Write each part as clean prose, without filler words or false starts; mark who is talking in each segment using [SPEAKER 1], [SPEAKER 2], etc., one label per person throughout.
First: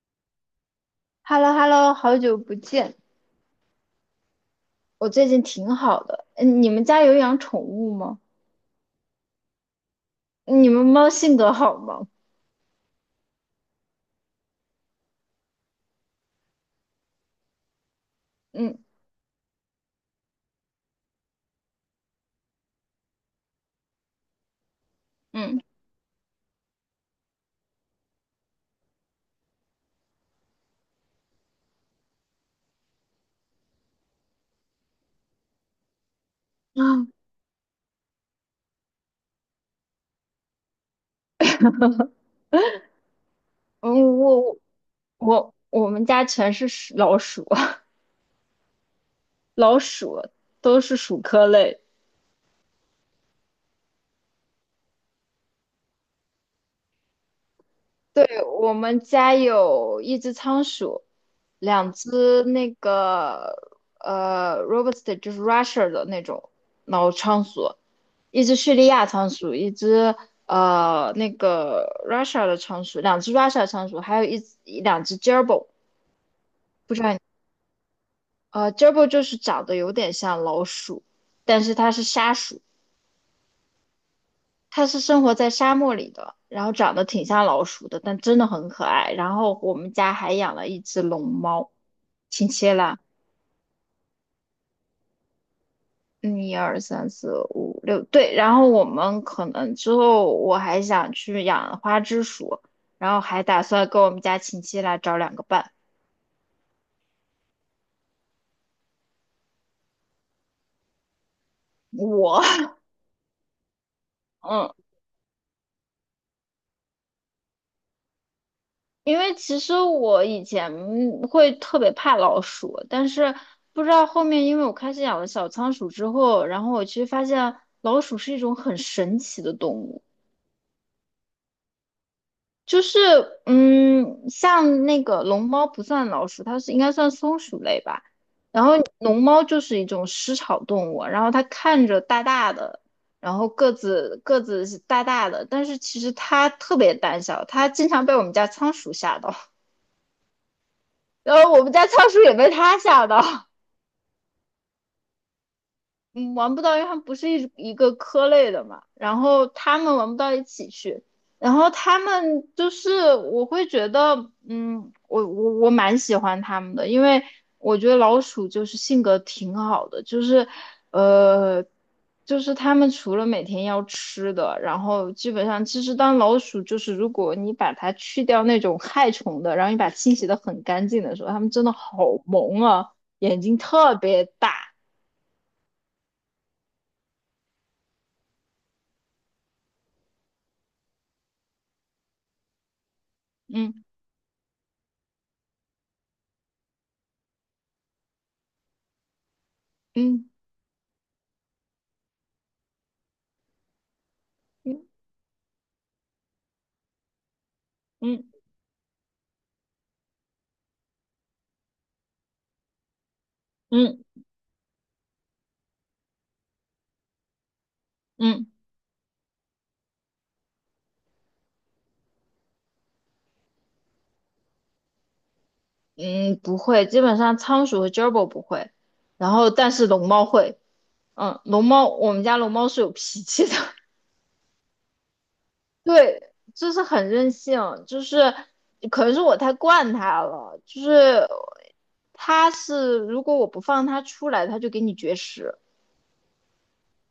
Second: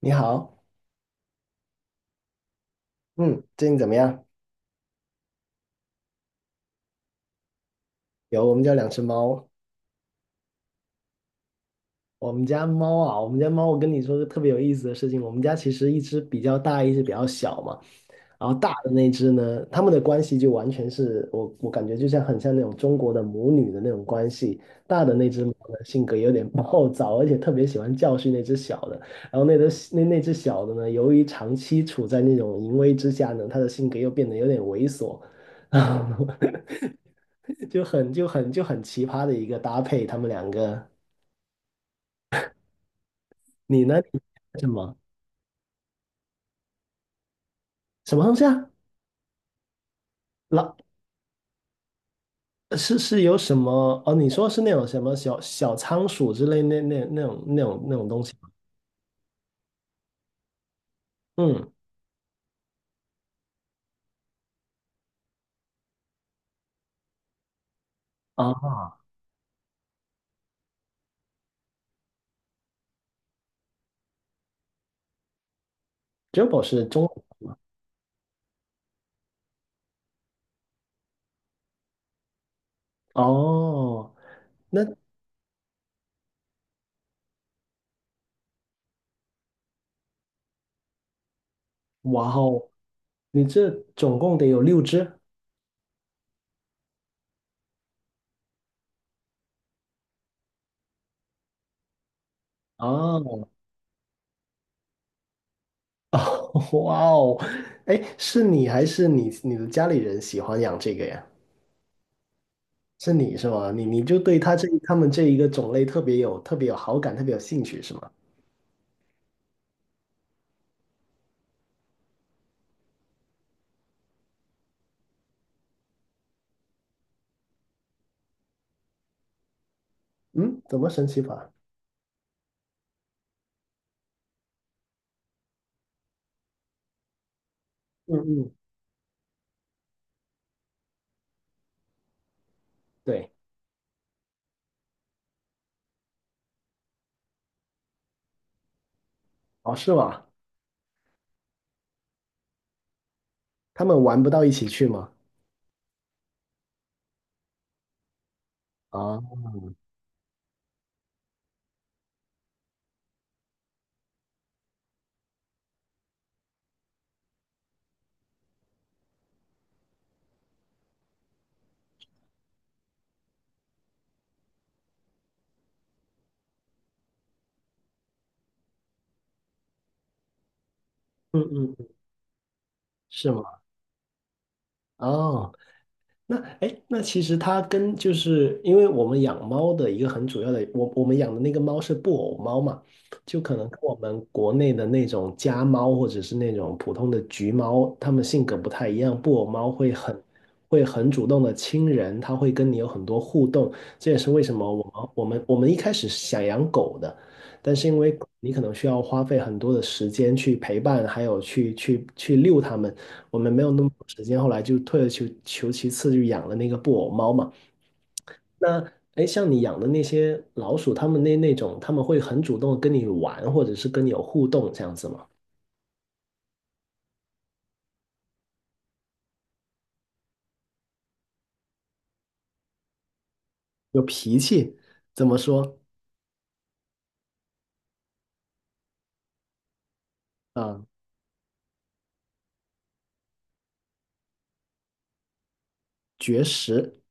[SPEAKER 1] 你好，
[SPEAKER 2] h e l l o hello 好久不见。
[SPEAKER 1] 嗯，最近怎么样？
[SPEAKER 2] 我最近挺好的。嗯，你们家有养宠物吗？
[SPEAKER 1] 有，我们家两只猫，
[SPEAKER 2] 你们猫性格好吗？
[SPEAKER 1] 我们家猫啊，我们家猫，我跟你说个特别有意思的事情，我们家其实一只比较大，一只比较小嘛，然后大
[SPEAKER 2] 嗯
[SPEAKER 1] 的那只呢，它们的关系就完全是我感觉就像很像那种中国的母女的那种关系，大的那只猫
[SPEAKER 2] 嗯
[SPEAKER 1] 呢性格有点暴躁，而且特别喜欢教训那只小的，然后那只小的呢，由于长期处在那种淫威之下呢，它的性格又变得有点猥琐。
[SPEAKER 2] 啊，
[SPEAKER 1] 就很奇葩的一个搭配，他们两个。你呢？
[SPEAKER 2] 嗯，
[SPEAKER 1] 你
[SPEAKER 2] 我我
[SPEAKER 1] 什么
[SPEAKER 2] 我们家全是老鼠，
[SPEAKER 1] 什么东西啊？
[SPEAKER 2] 老鼠都
[SPEAKER 1] 老
[SPEAKER 2] 是鼠科类。
[SPEAKER 1] 是是有什么？哦，你说是那种什么小小仓鼠之类那种东
[SPEAKER 2] 对，
[SPEAKER 1] 西吗？
[SPEAKER 2] 我们家有一只仓鼠，
[SPEAKER 1] 嗯
[SPEAKER 2] 两只那个Robust， 就是 Russia 的那种老仓鼠，一
[SPEAKER 1] 啊
[SPEAKER 2] 只叙利亚仓鼠，一只那个 Russia 的仓鼠，两只 Russia 仓鼠，还有两只 j e r b i l。
[SPEAKER 1] ，Jumbo 是
[SPEAKER 2] 不知
[SPEAKER 1] 中
[SPEAKER 2] 道你gerbil 就是长得有点像老鼠，但是它是沙鼠。
[SPEAKER 1] 哦，那
[SPEAKER 2] 它是生活在沙漠里的，然后长得挺像老鼠的，但真的很可爱。然后我们家还养了一只龙猫。
[SPEAKER 1] 哇
[SPEAKER 2] 亲
[SPEAKER 1] 哦，
[SPEAKER 2] 切啦。
[SPEAKER 1] 你这总共得有六只
[SPEAKER 2] 嗯，一二三四五六，对。然后我们可能之后我还想去养花枝鼠，然后还
[SPEAKER 1] 哦
[SPEAKER 2] 打算跟我们家亲戚来找两个伴。
[SPEAKER 1] 哦 哇哦，哎，是你还是你的家里人喜欢养这个呀？
[SPEAKER 2] 我，
[SPEAKER 1] 是你是吗？你你就对
[SPEAKER 2] 嗯。
[SPEAKER 1] 他们这一个种类特别有好感，特别有兴趣是吗？
[SPEAKER 2] 因为其实我以前会特别怕老鼠，但是不知道后面，因为我开始养了小仓鼠之后，然后我其实发现老鼠是一种很神奇的动物。
[SPEAKER 1] 嗯，怎么神奇法？
[SPEAKER 2] 就是嗯，像那个龙猫不算老鼠，它是应该算松鼠类吧。
[SPEAKER 1] 嗯嗯，
[SPEAKER 2] 然后龙猫就是一种食草动物，然后它看着大大的，
[SPEAKER 1] 对，
[SPEAKER 2] 然后个子是大大的，但是其实它特别胆小，它经常被我们家仓鼠吓到。
[SPEAKER 1] 哦是吗？
[SPEAKER 2] 然后我们家仓鼠也被他吓到。
[SPEAKER 1] 他们玩不到一起去吗？
[SPEAKER 2] 嗯，玩不到，因为他们不是一个科类的嘛，然
[SPEAKER 1] 啊，
[SPEAKER 2] 后他们玩不到一起去。然后他们就是我会觉得，嗯，我蛮喜欢他们的，因为我觉得老鼠就是性格挺好的。就是呃，就是他们除了每天要吃的，然后基本上其实当老鼠就是如果你把它去掉那种害虫的，然后你把它清洗的很干净的时候，它
[SPEAKER 1] 嗯
[SPEAKER 2] 们真的
[SPEAKER 1] 嗯，
[SPEAKER 2] 好萌啊。
[SPEAKER 1] 是
[SPEAKER 2] 眼
[SPEAKER 1] 吗？
[SPEAKER 2] 睛特别大。
[SPEAKER 1] 哦。那哎，诶那其实它跟就是因为我们养猫的一个很主要的，我们养的那个猫是布偶猫嘛，就可能跟
[SPEAKER 2] 嗯
[SPEAKER 1] 我们国内的那种家猫或者是那种普通的橘猫，它们性格不太一样。布偶猫会很
[SPEAKER 2] 嗯。
[SPEAKER 1] 会很主动的亲人，它会跟你有很多互动，这也是为什么
[SPEAKER 2] 嗯
[SPEAKER 1] 我们一开始是想养狗的，但是因为
[SPEAKER 2] 嗯
[SPEAKER 1] 你可能需要花费很多的时间去陪伴，还有去遛它们。我们没有那么多
[SPEAKER 2] 嗯
[SPEAKER 1] 时间，后来就退而求其次，就养了那个布偶猫嘛。
[SPEAKER 2] 嗯
[SPEAKER 1] 那哎，诶像你养的那些老鼠，它们那那种，它们会很主动地跟你玩，或者是跟你有互动这样子吗？
[SPEAKER 2] 嗯，不会，基本上仓鼠和 gerbil 不会，然后但是龙猫会。嗯，龙猫我们家龙猫是有脾气的。
[SPEAKER 1] 有脾气，怎么说？
[SPEAKER 2] 对，就是很任性。就是可能是我太惯它了。
[SPEAKER 1] 啊、
[SPEAKER 2] 就是它是如果我不放它出来，它就给你绝食。
[SPEAKER 1] 绝食。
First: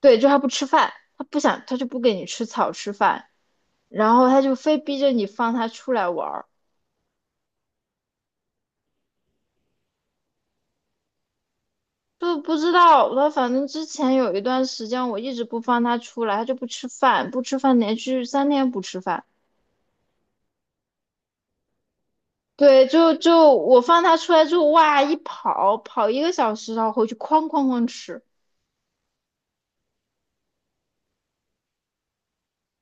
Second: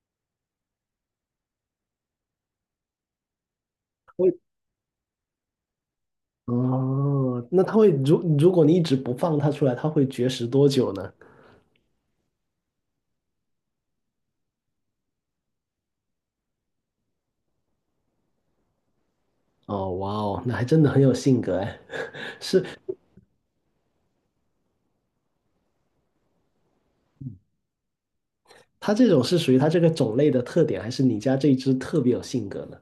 [SPEAKER 2] 对，就它不吃饭，它不想它就不给你吃草吃饭，然后
[SPEAKER 1] 会
[SPEAKER 2] 它就非逼着你放它出来玩儿。
[SPEAKER 1] 哦，那它会如果你一直不放它出来，它会绝食多久呢？
[SPEAKER 2] 就不知道他，反正之前有一段时间我一直不放他出来，他就不吃饭，不吃饭，连续3天不吃饭。
[SPEAKER 1] 哦，哇哦，那还真的很有性格哎。是
[SPEAKER 2] 对，就我放他出来之后，哇，一跑跑1个小时，然后回去哐哐哐吃。
[SPEAKER 1] 它这种是属于它这个种类的特点，还是你家这一只特别有性格呢？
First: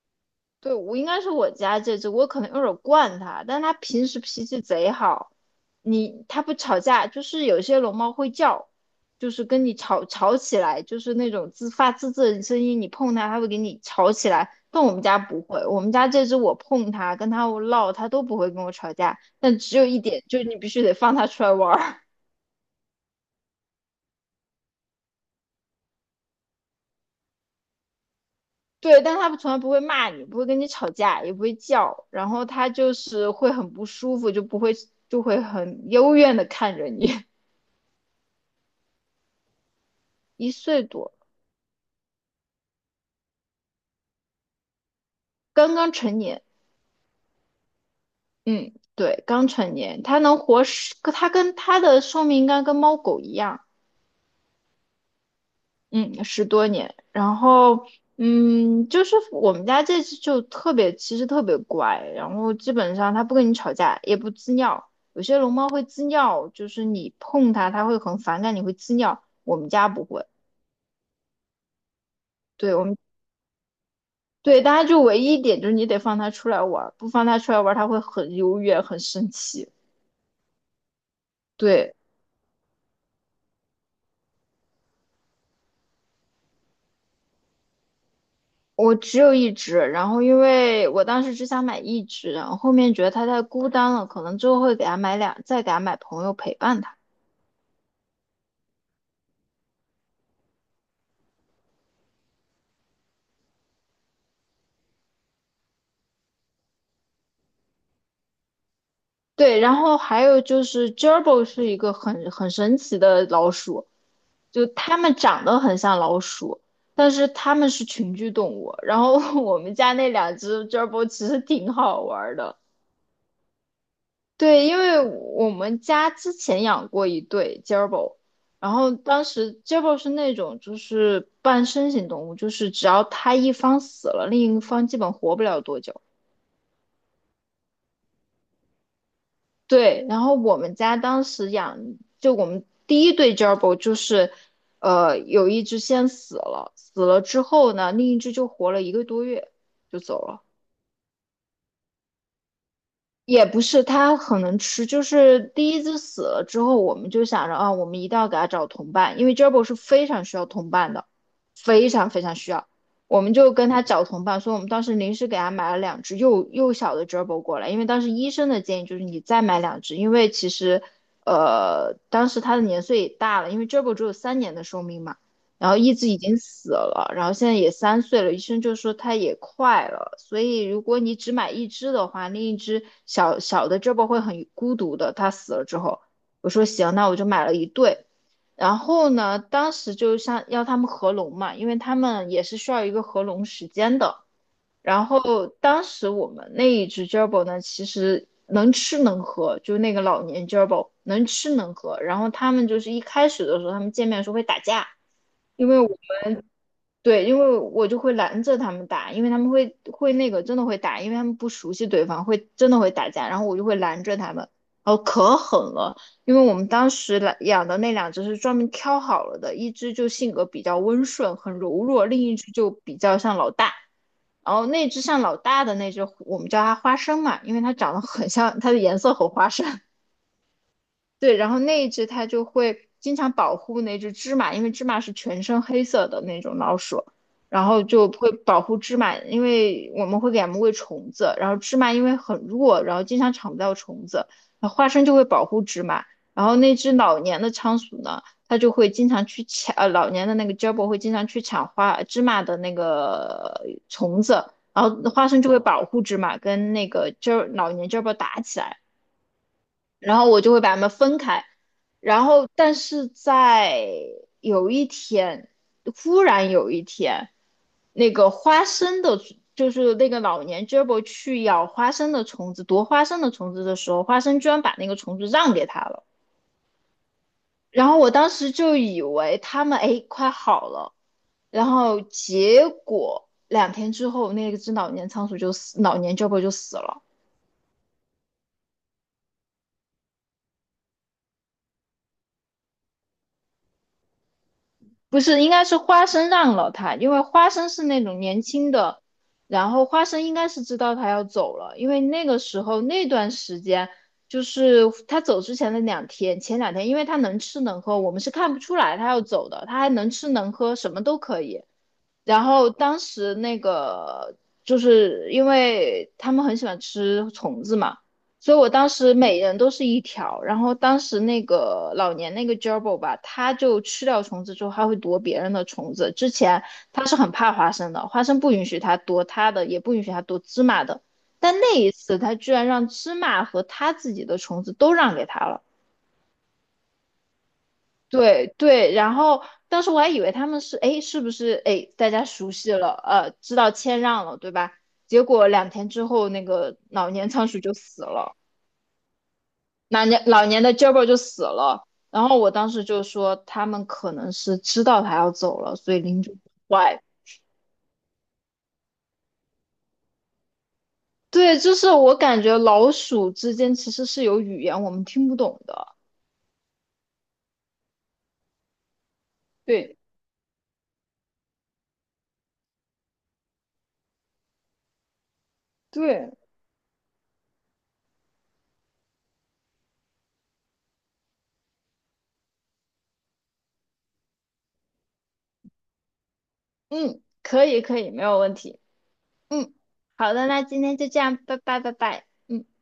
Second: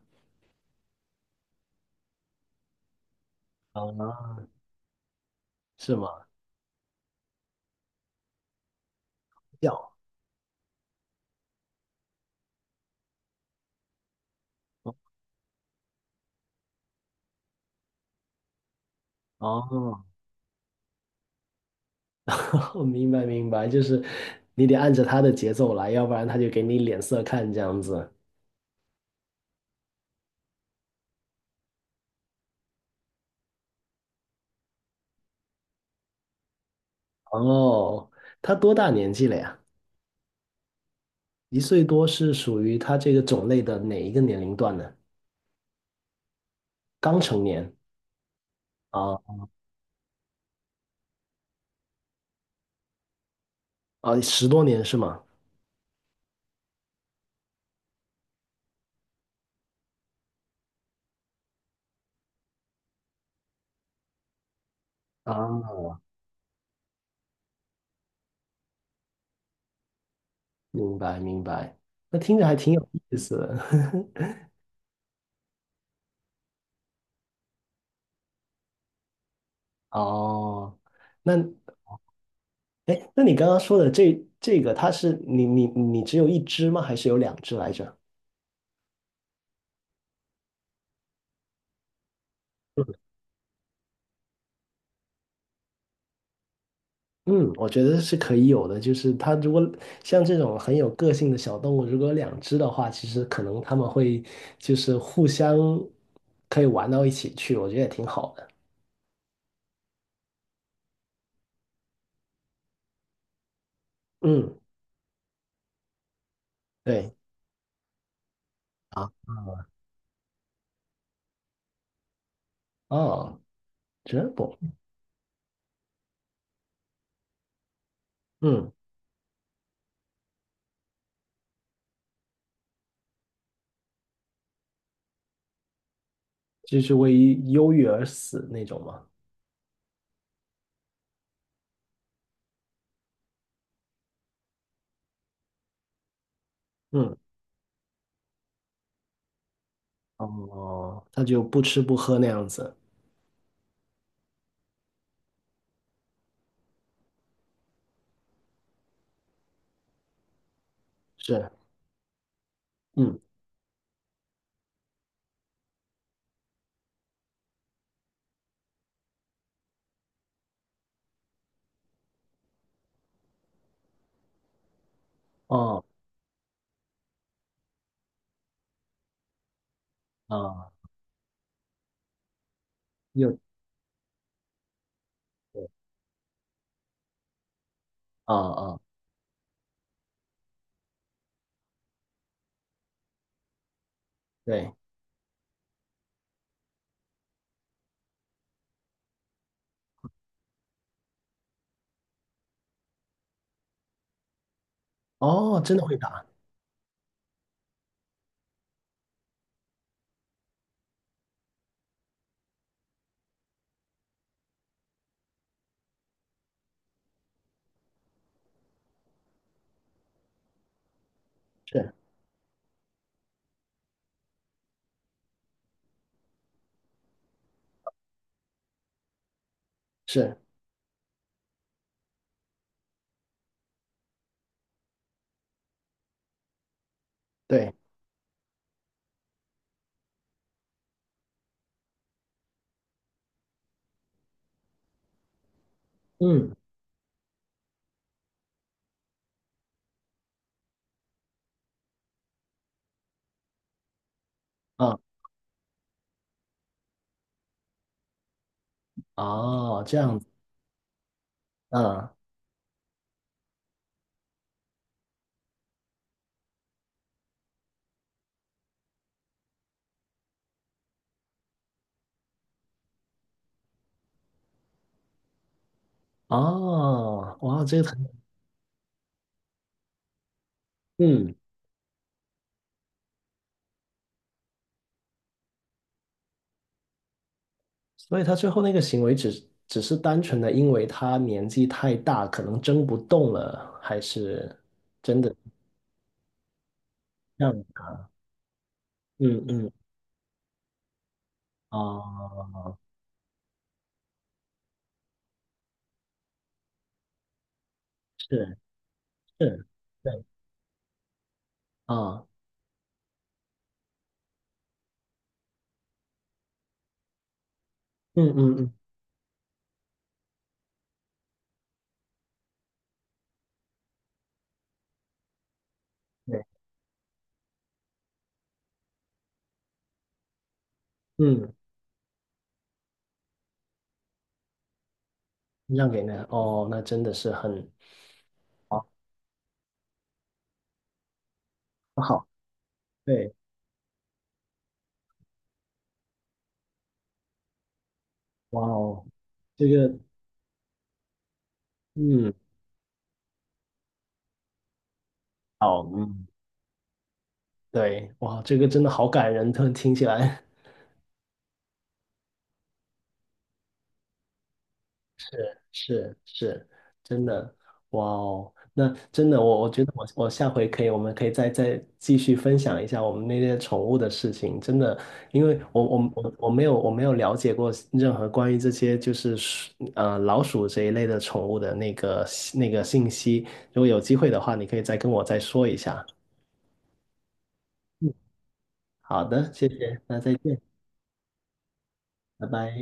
[SPEAKER 2] 对，我应该是我家这只，我可能有点儿惯它，但它平时
[SPEAKER 1] 啊，
[SPEAKER 2] 脾气贼好。
[SPEAKER 1] 是吗？
[SPEAKER 2] 你它不吵架，就是有些龙猫会叫，就是跟你
[SPEAKER 1] 叫。
[SPEAKER 2] 吵吵起来，就是那种自发自的声音。你碰它，它会给你吵起来。但我们家不会，我们家这只我碰它，跟它闹，它都不会跟我吵架。但只有一
[SPEAKER 1] 哦，
[SPEAKER 2] 点，就是你必须得放它出来玩儿。
[SPEAKER 1] 我明白明白，就是你得按着他的节奏来，要不然他就给你脸色看这样子。
[SPEAKER 2] 对，但他从来不会骂你，不会跟你吵架，也不会叫，然后他就是会很不舒服，就不会就会很幽怨的看着你。
[SPEAKER 1] 哦，他多大年纪了呀？
[SPEAKER 2] 1岁多。
[SPEAKER 1] 一岁多是属于他这个种类的哪一个年龄段呢？
[SPEAKER 2] 刚刚成年。
[SPEAKER 1] 刚成年
[SPEAKER 2] 嗯，
[SPEAKER 1] 啊
[SPEAKER 2] 对，刚成年。他能活十，他跟他的寿命应该跟猫狗一样。
[SPEAKER 1] 啊，十多年是吗？
[SPEAKER 2] 嗯，10多年。然后，嗯，就是我们家这只就特别，其实特别乖，然后基本上它不跟你吵架，也不滋尿，
[SPEAKER 1] 啊，
[SPEAKER 2] 会滋尿，就是你碰它，它会很反感，你会滋尿。我们家不会。
[SPEAKER 1] 明白明白，那听着还挺
[SPEAKER 2] 对我
[SPEAKER 1] 有
[SPEAKER 2] 们
[SPEAKER 1] 意思的。
[SPEAKER 2] 对，大家就唯一一点就是你得放它出来玩儿，不放它出来玩儿，它会很优越，很生气。
[SPEAKER 1] 哦，那
[SPEAKER 2] 对，
[SPEAKER 1] 哎，诶那你刚刚说的这个，它是你只有一只吗？还是有两只来着？
[SPEAKER 2] 我只有一只，然后因为我当时只想买一只，然后后面觉得它太孤单了，可能之后会给它买两，再给它买朋友陪伴它。
[SPEAKER 1] 嗯，我觉得是可以有的，就是它如果像这种很有个性的小动物，如果有两只的话，其实可能它们会就是互相可以玩到一起去，我觉得也挺好的。
[SPEAKER 2] 对，然后还有就是 Gerbil 是一个很神奇的老鼠。
[SPEAKER 1] 嗯，
[SPEAKER 2] 就它们长得很像老鼠，但
[SPEAKER 1] 对，
[SPEAKER 2] 是它们是群居动物。然
[SPEAKER 1] 啊，
[SPEAKER 2] 后 我们家那两只 gerbil 其实挺好玩儿的。
[SPEAKER 1] 哦，真不，
[SPEAKER 2] 对，因为我们家之前养过一对 g e r b i。
[SPEAKER 1] 嗯，
[SPEAKER 2] 然后当时 gerbil 是那种就是半身型动物，就是只要它一方死了，另一方基本活不了多久。
[SPEAKER 1] 就是为忧郁而死那种嘛。
[SPEAKER 2] 对，然后我们家当时养，就我们第一对 gerbil 就是，有一只先死了，死
[SPEAKER 1] 嗯，
[SPEAKER 2] 了之后呢，另一只就活了1个多月就走了。
[SPEAKER 1] 哦，它就不吃不喝那样子。
[SPEAKER 2] 也不是，它很能吃。就是第一只死了之后，我们就想着啊，我们一定要给它找同伴，因为 Gerbil 是非常需要同伴的，
[SPEAKER 1] 是，
[SPEAKER 2] 非常非常需要。
[SPEAKER 1] 嗯，
[SPEAKER 2] 我们就跟他找同伴，所以我们当时临时给他买了两只幼小的 Gerbil 过来，因为当时医生的建议就是你再买两只，因为其实，当时它的年岁也大了，因为 Gerbil 只有3年的寿命嘛。然后
[SPEAKER 1] 哦，
[SPEAKER 2] 一只已经死了，然后现在也3岁了，医生就说它也快了，所以
[SPEAKER 1] 啊，
[SPEAKER 2] 如果你只买一只的话，另一只
[SPEAKER 1] 又
[SPEAKER 2] 小小的 g e r b i 会很孤独的。它死了之后，我说行，那我就买了一对。
[SPEAKER 1] 啊
[SPEAKER 2] 然
[SPEAKER 1] 啊，
[SPEAKER 2] 后呢，当时就像要他们合笼嘛，因为他们也是需要一个合笼时间的。
[SPEAKER 1] 对，
[SPEAKER 2] 然后当时我们那一只 j e r b o 呢，其实能吃能喝，就是那个老年 j e r b o 能吃能喝，然后他们就是一开始的时候，他们见面的时候会打架。
[SPEAKER 1] 哦，
[SPEAKER 2] 因
[SPEAKER 1] 真
[SPEAKER 2] 为。
[SPEAKER 1] 的会打，
[SPEAKER 2] 对，因为我就会拦着他们打，因为他们会那个真的会打，因为他们不熟悉对方，会真的会打架，然后我就会拦着他们。然后可狠了。因为我们当时来养的那两只是专门挑好了的，一只就性格比较温顺，很柔
[SPEAKER 1] 是
[SPEAKER 2] 弱，另一只就比较像老大。然后那只像老大的那只，我们叫它花生嘛，因为它长得很像，它的颜色很花生。
[SPEAKER 1] 是，
[SPEAKER 2] 对，然后那一只它就会经常保护那只芝麻，因为芝麻是全身黑色的那种老鼠，然
[SPEAKER 1] 对，
[SPEAKER 2] 后就会保护芝麻，因为我们会给它们喂虫子，然后芝麻因为很弱，然后经常抢不到虫子，然后花生就会保护芝麻。然
[SPEAKER 1] 嗯。
[SPEAKER 2] 后那只老年的仓鼠呢，它就会经常去抢，老年的那个 j a b o 会经常去抢芝麻的那个虫子，然后
[SPEAKER 1] 啊。
[SPEAKER 2] 花生就会保护芝麻跟那个 老年 j a b o 打起来。
[SPEAKER 1] 哦，这样
[SPEAKER 2] 然
[SPEAKER 1] 子，
[SPEAKER 2] 后我就会把它们分开。
[SPEAKER 1] 嗯，
[SPEAKER 2] 然后，但是在有一天，忽然有一天，那个花生的，就是那个老年 g e r b i 去咬花生的虫子，夺花生的虫子的时候，花生居然把那个虫子让给他了。
[SPEAKER 1] 哦，哇，这个
[SPEAKER 2] 然后我
[SPEAKER 1] 很，
[SPEAKER 2] 当时就以为他们哎快好了。
[SPEAKER 1] 嗯，
[SPEAKER 2] 然后结果两天之后，那只老年仓鼠就死，老年 g e r b i 就死了。
[SPEAKER 1] 所以他最后那个行为只是单纯的因为他年纪太大，可能争不动了，还是真
[SPEAKER 2] 不
[SPEAKER 1] 的
[SPEAKER 2] 是，应该是花生让了他，因为
[SPEAKER 1] 这
[SPEAKER 2] 花
[SPEAKER 1] 样？
[SPEAKER 2] 生是那种年轻的。
[SPEAKER 1] 嗯
[SPEAKER 2] 然
[SPEAKER 1] 嗯，
[SPEAKER 2] 后花生应该是知道他要走了，因为那个时
[SPEAKER 1] 哦，
[SPEAKER 2] 候那段时间就是他走之前的两天，前2天，因为他能吃能喝，我们是看
[SPEAKER 1] 是
[SPEAKER 2] 不出来他要走的，
[SPEAKER 1] 是，
[SPEAKER 2] 他还能
[SPEAKER 1] 对，
[SPEAKER 2] 吃能喝，什么都可以。
[SPEAKER 1] 啊，
[SPEAKER 2] 然后当时那个就是因为他们很喜欢吃虫子嘛，
[SPEAKER 1] 嗯
[SPEAKER 2] 所
[SPEAKER 1] 嗯
[SPEAKER 2] 以我
[SPEAKER 1] 嗯，
[SPEAKER 2] 当时每人都是一条。然后当时那个老年那个 gerbil 吧，他就吃掉虫子之后，还会夺别人的虫子。之
[SPEAKER 1] 对，
[SPEAKER 2] 前他是很怕花生的，花生不允许他夺他的，也不允许他夺芝麻的。
[SPEAKER 1] 嗯，
[SPEAKER 2] 但那一次，他居然让芝麻和他自己的虫子都让给他了。
[SPEAKER 1] 让给那，哦，那真的是很
[SPEAKER 2] 对
[SPEAKER 1] 好，
[SPEAKER 2] 对，然后当时我还以为他们是，哎，是不是，哎，大家
[SPEAKER 1] 好，
[SPEAKER 2] 熟悉了，
[SPEAKER 1] 对，
[SPEAKER 2] 知道谦让了，对吧？结果两天之后，那个老年仓鼠就死了，
[SPEAKER 1] 哇哦，这个，
[SPEAKER 2] 老年的 g e b 就死了。然
[SPEAKER 1] 嗯，
[SPEAKER 2] 后我当时就说，他们可能是知道他要走了，
[SPEAKER 1] 好，
[SPEAKER 2] 所以领
[SPEAKER 1] 嗯，
[SPEAKER 2] 主坏。
[SPEAKER 1] 对，哇，这个真的好感人，突然听起来。
[SPEAKER 2] 对，就是我感觉老鼠之间其实是有语言我们听不懂的。
[SPEAKER 1] 是是，真的，哇哦，那真的，我觉得
[SPEAKER 2] 对
[SPEAKER 1] 我下回可以，我们可以再继续分享一下我们那些宠物的事情，真的，因为我我
[SPEAKER 2] 对，
[SPEAKER 1] 我我没有我没有了解过任何关于这些就是老鼠这一类的宠物的那个信息，如果有机会的话，你可以再跟我再说一下。
[SPEAKER 2] 嗯，可以可以，
[SPEAKER 1] 嗯，
[SPEAKER 2] 没有问题。
[SPEAKER 1] 好的，谢
[SPEAKER 2] 嗯，
[SPEAKER 1] 谢，那
[SPEAKER 2] 好
[SPEAKER 1] 再
[SPEAKER 2] 的，
[SPEAKER 1] 见，
[SPEAKER 2] 那今天就这样，拜拜拜拜。
[SPEAKER 1] 拜
[SPEAKER 2] 嗯。
[SPEAKER 1] 拜。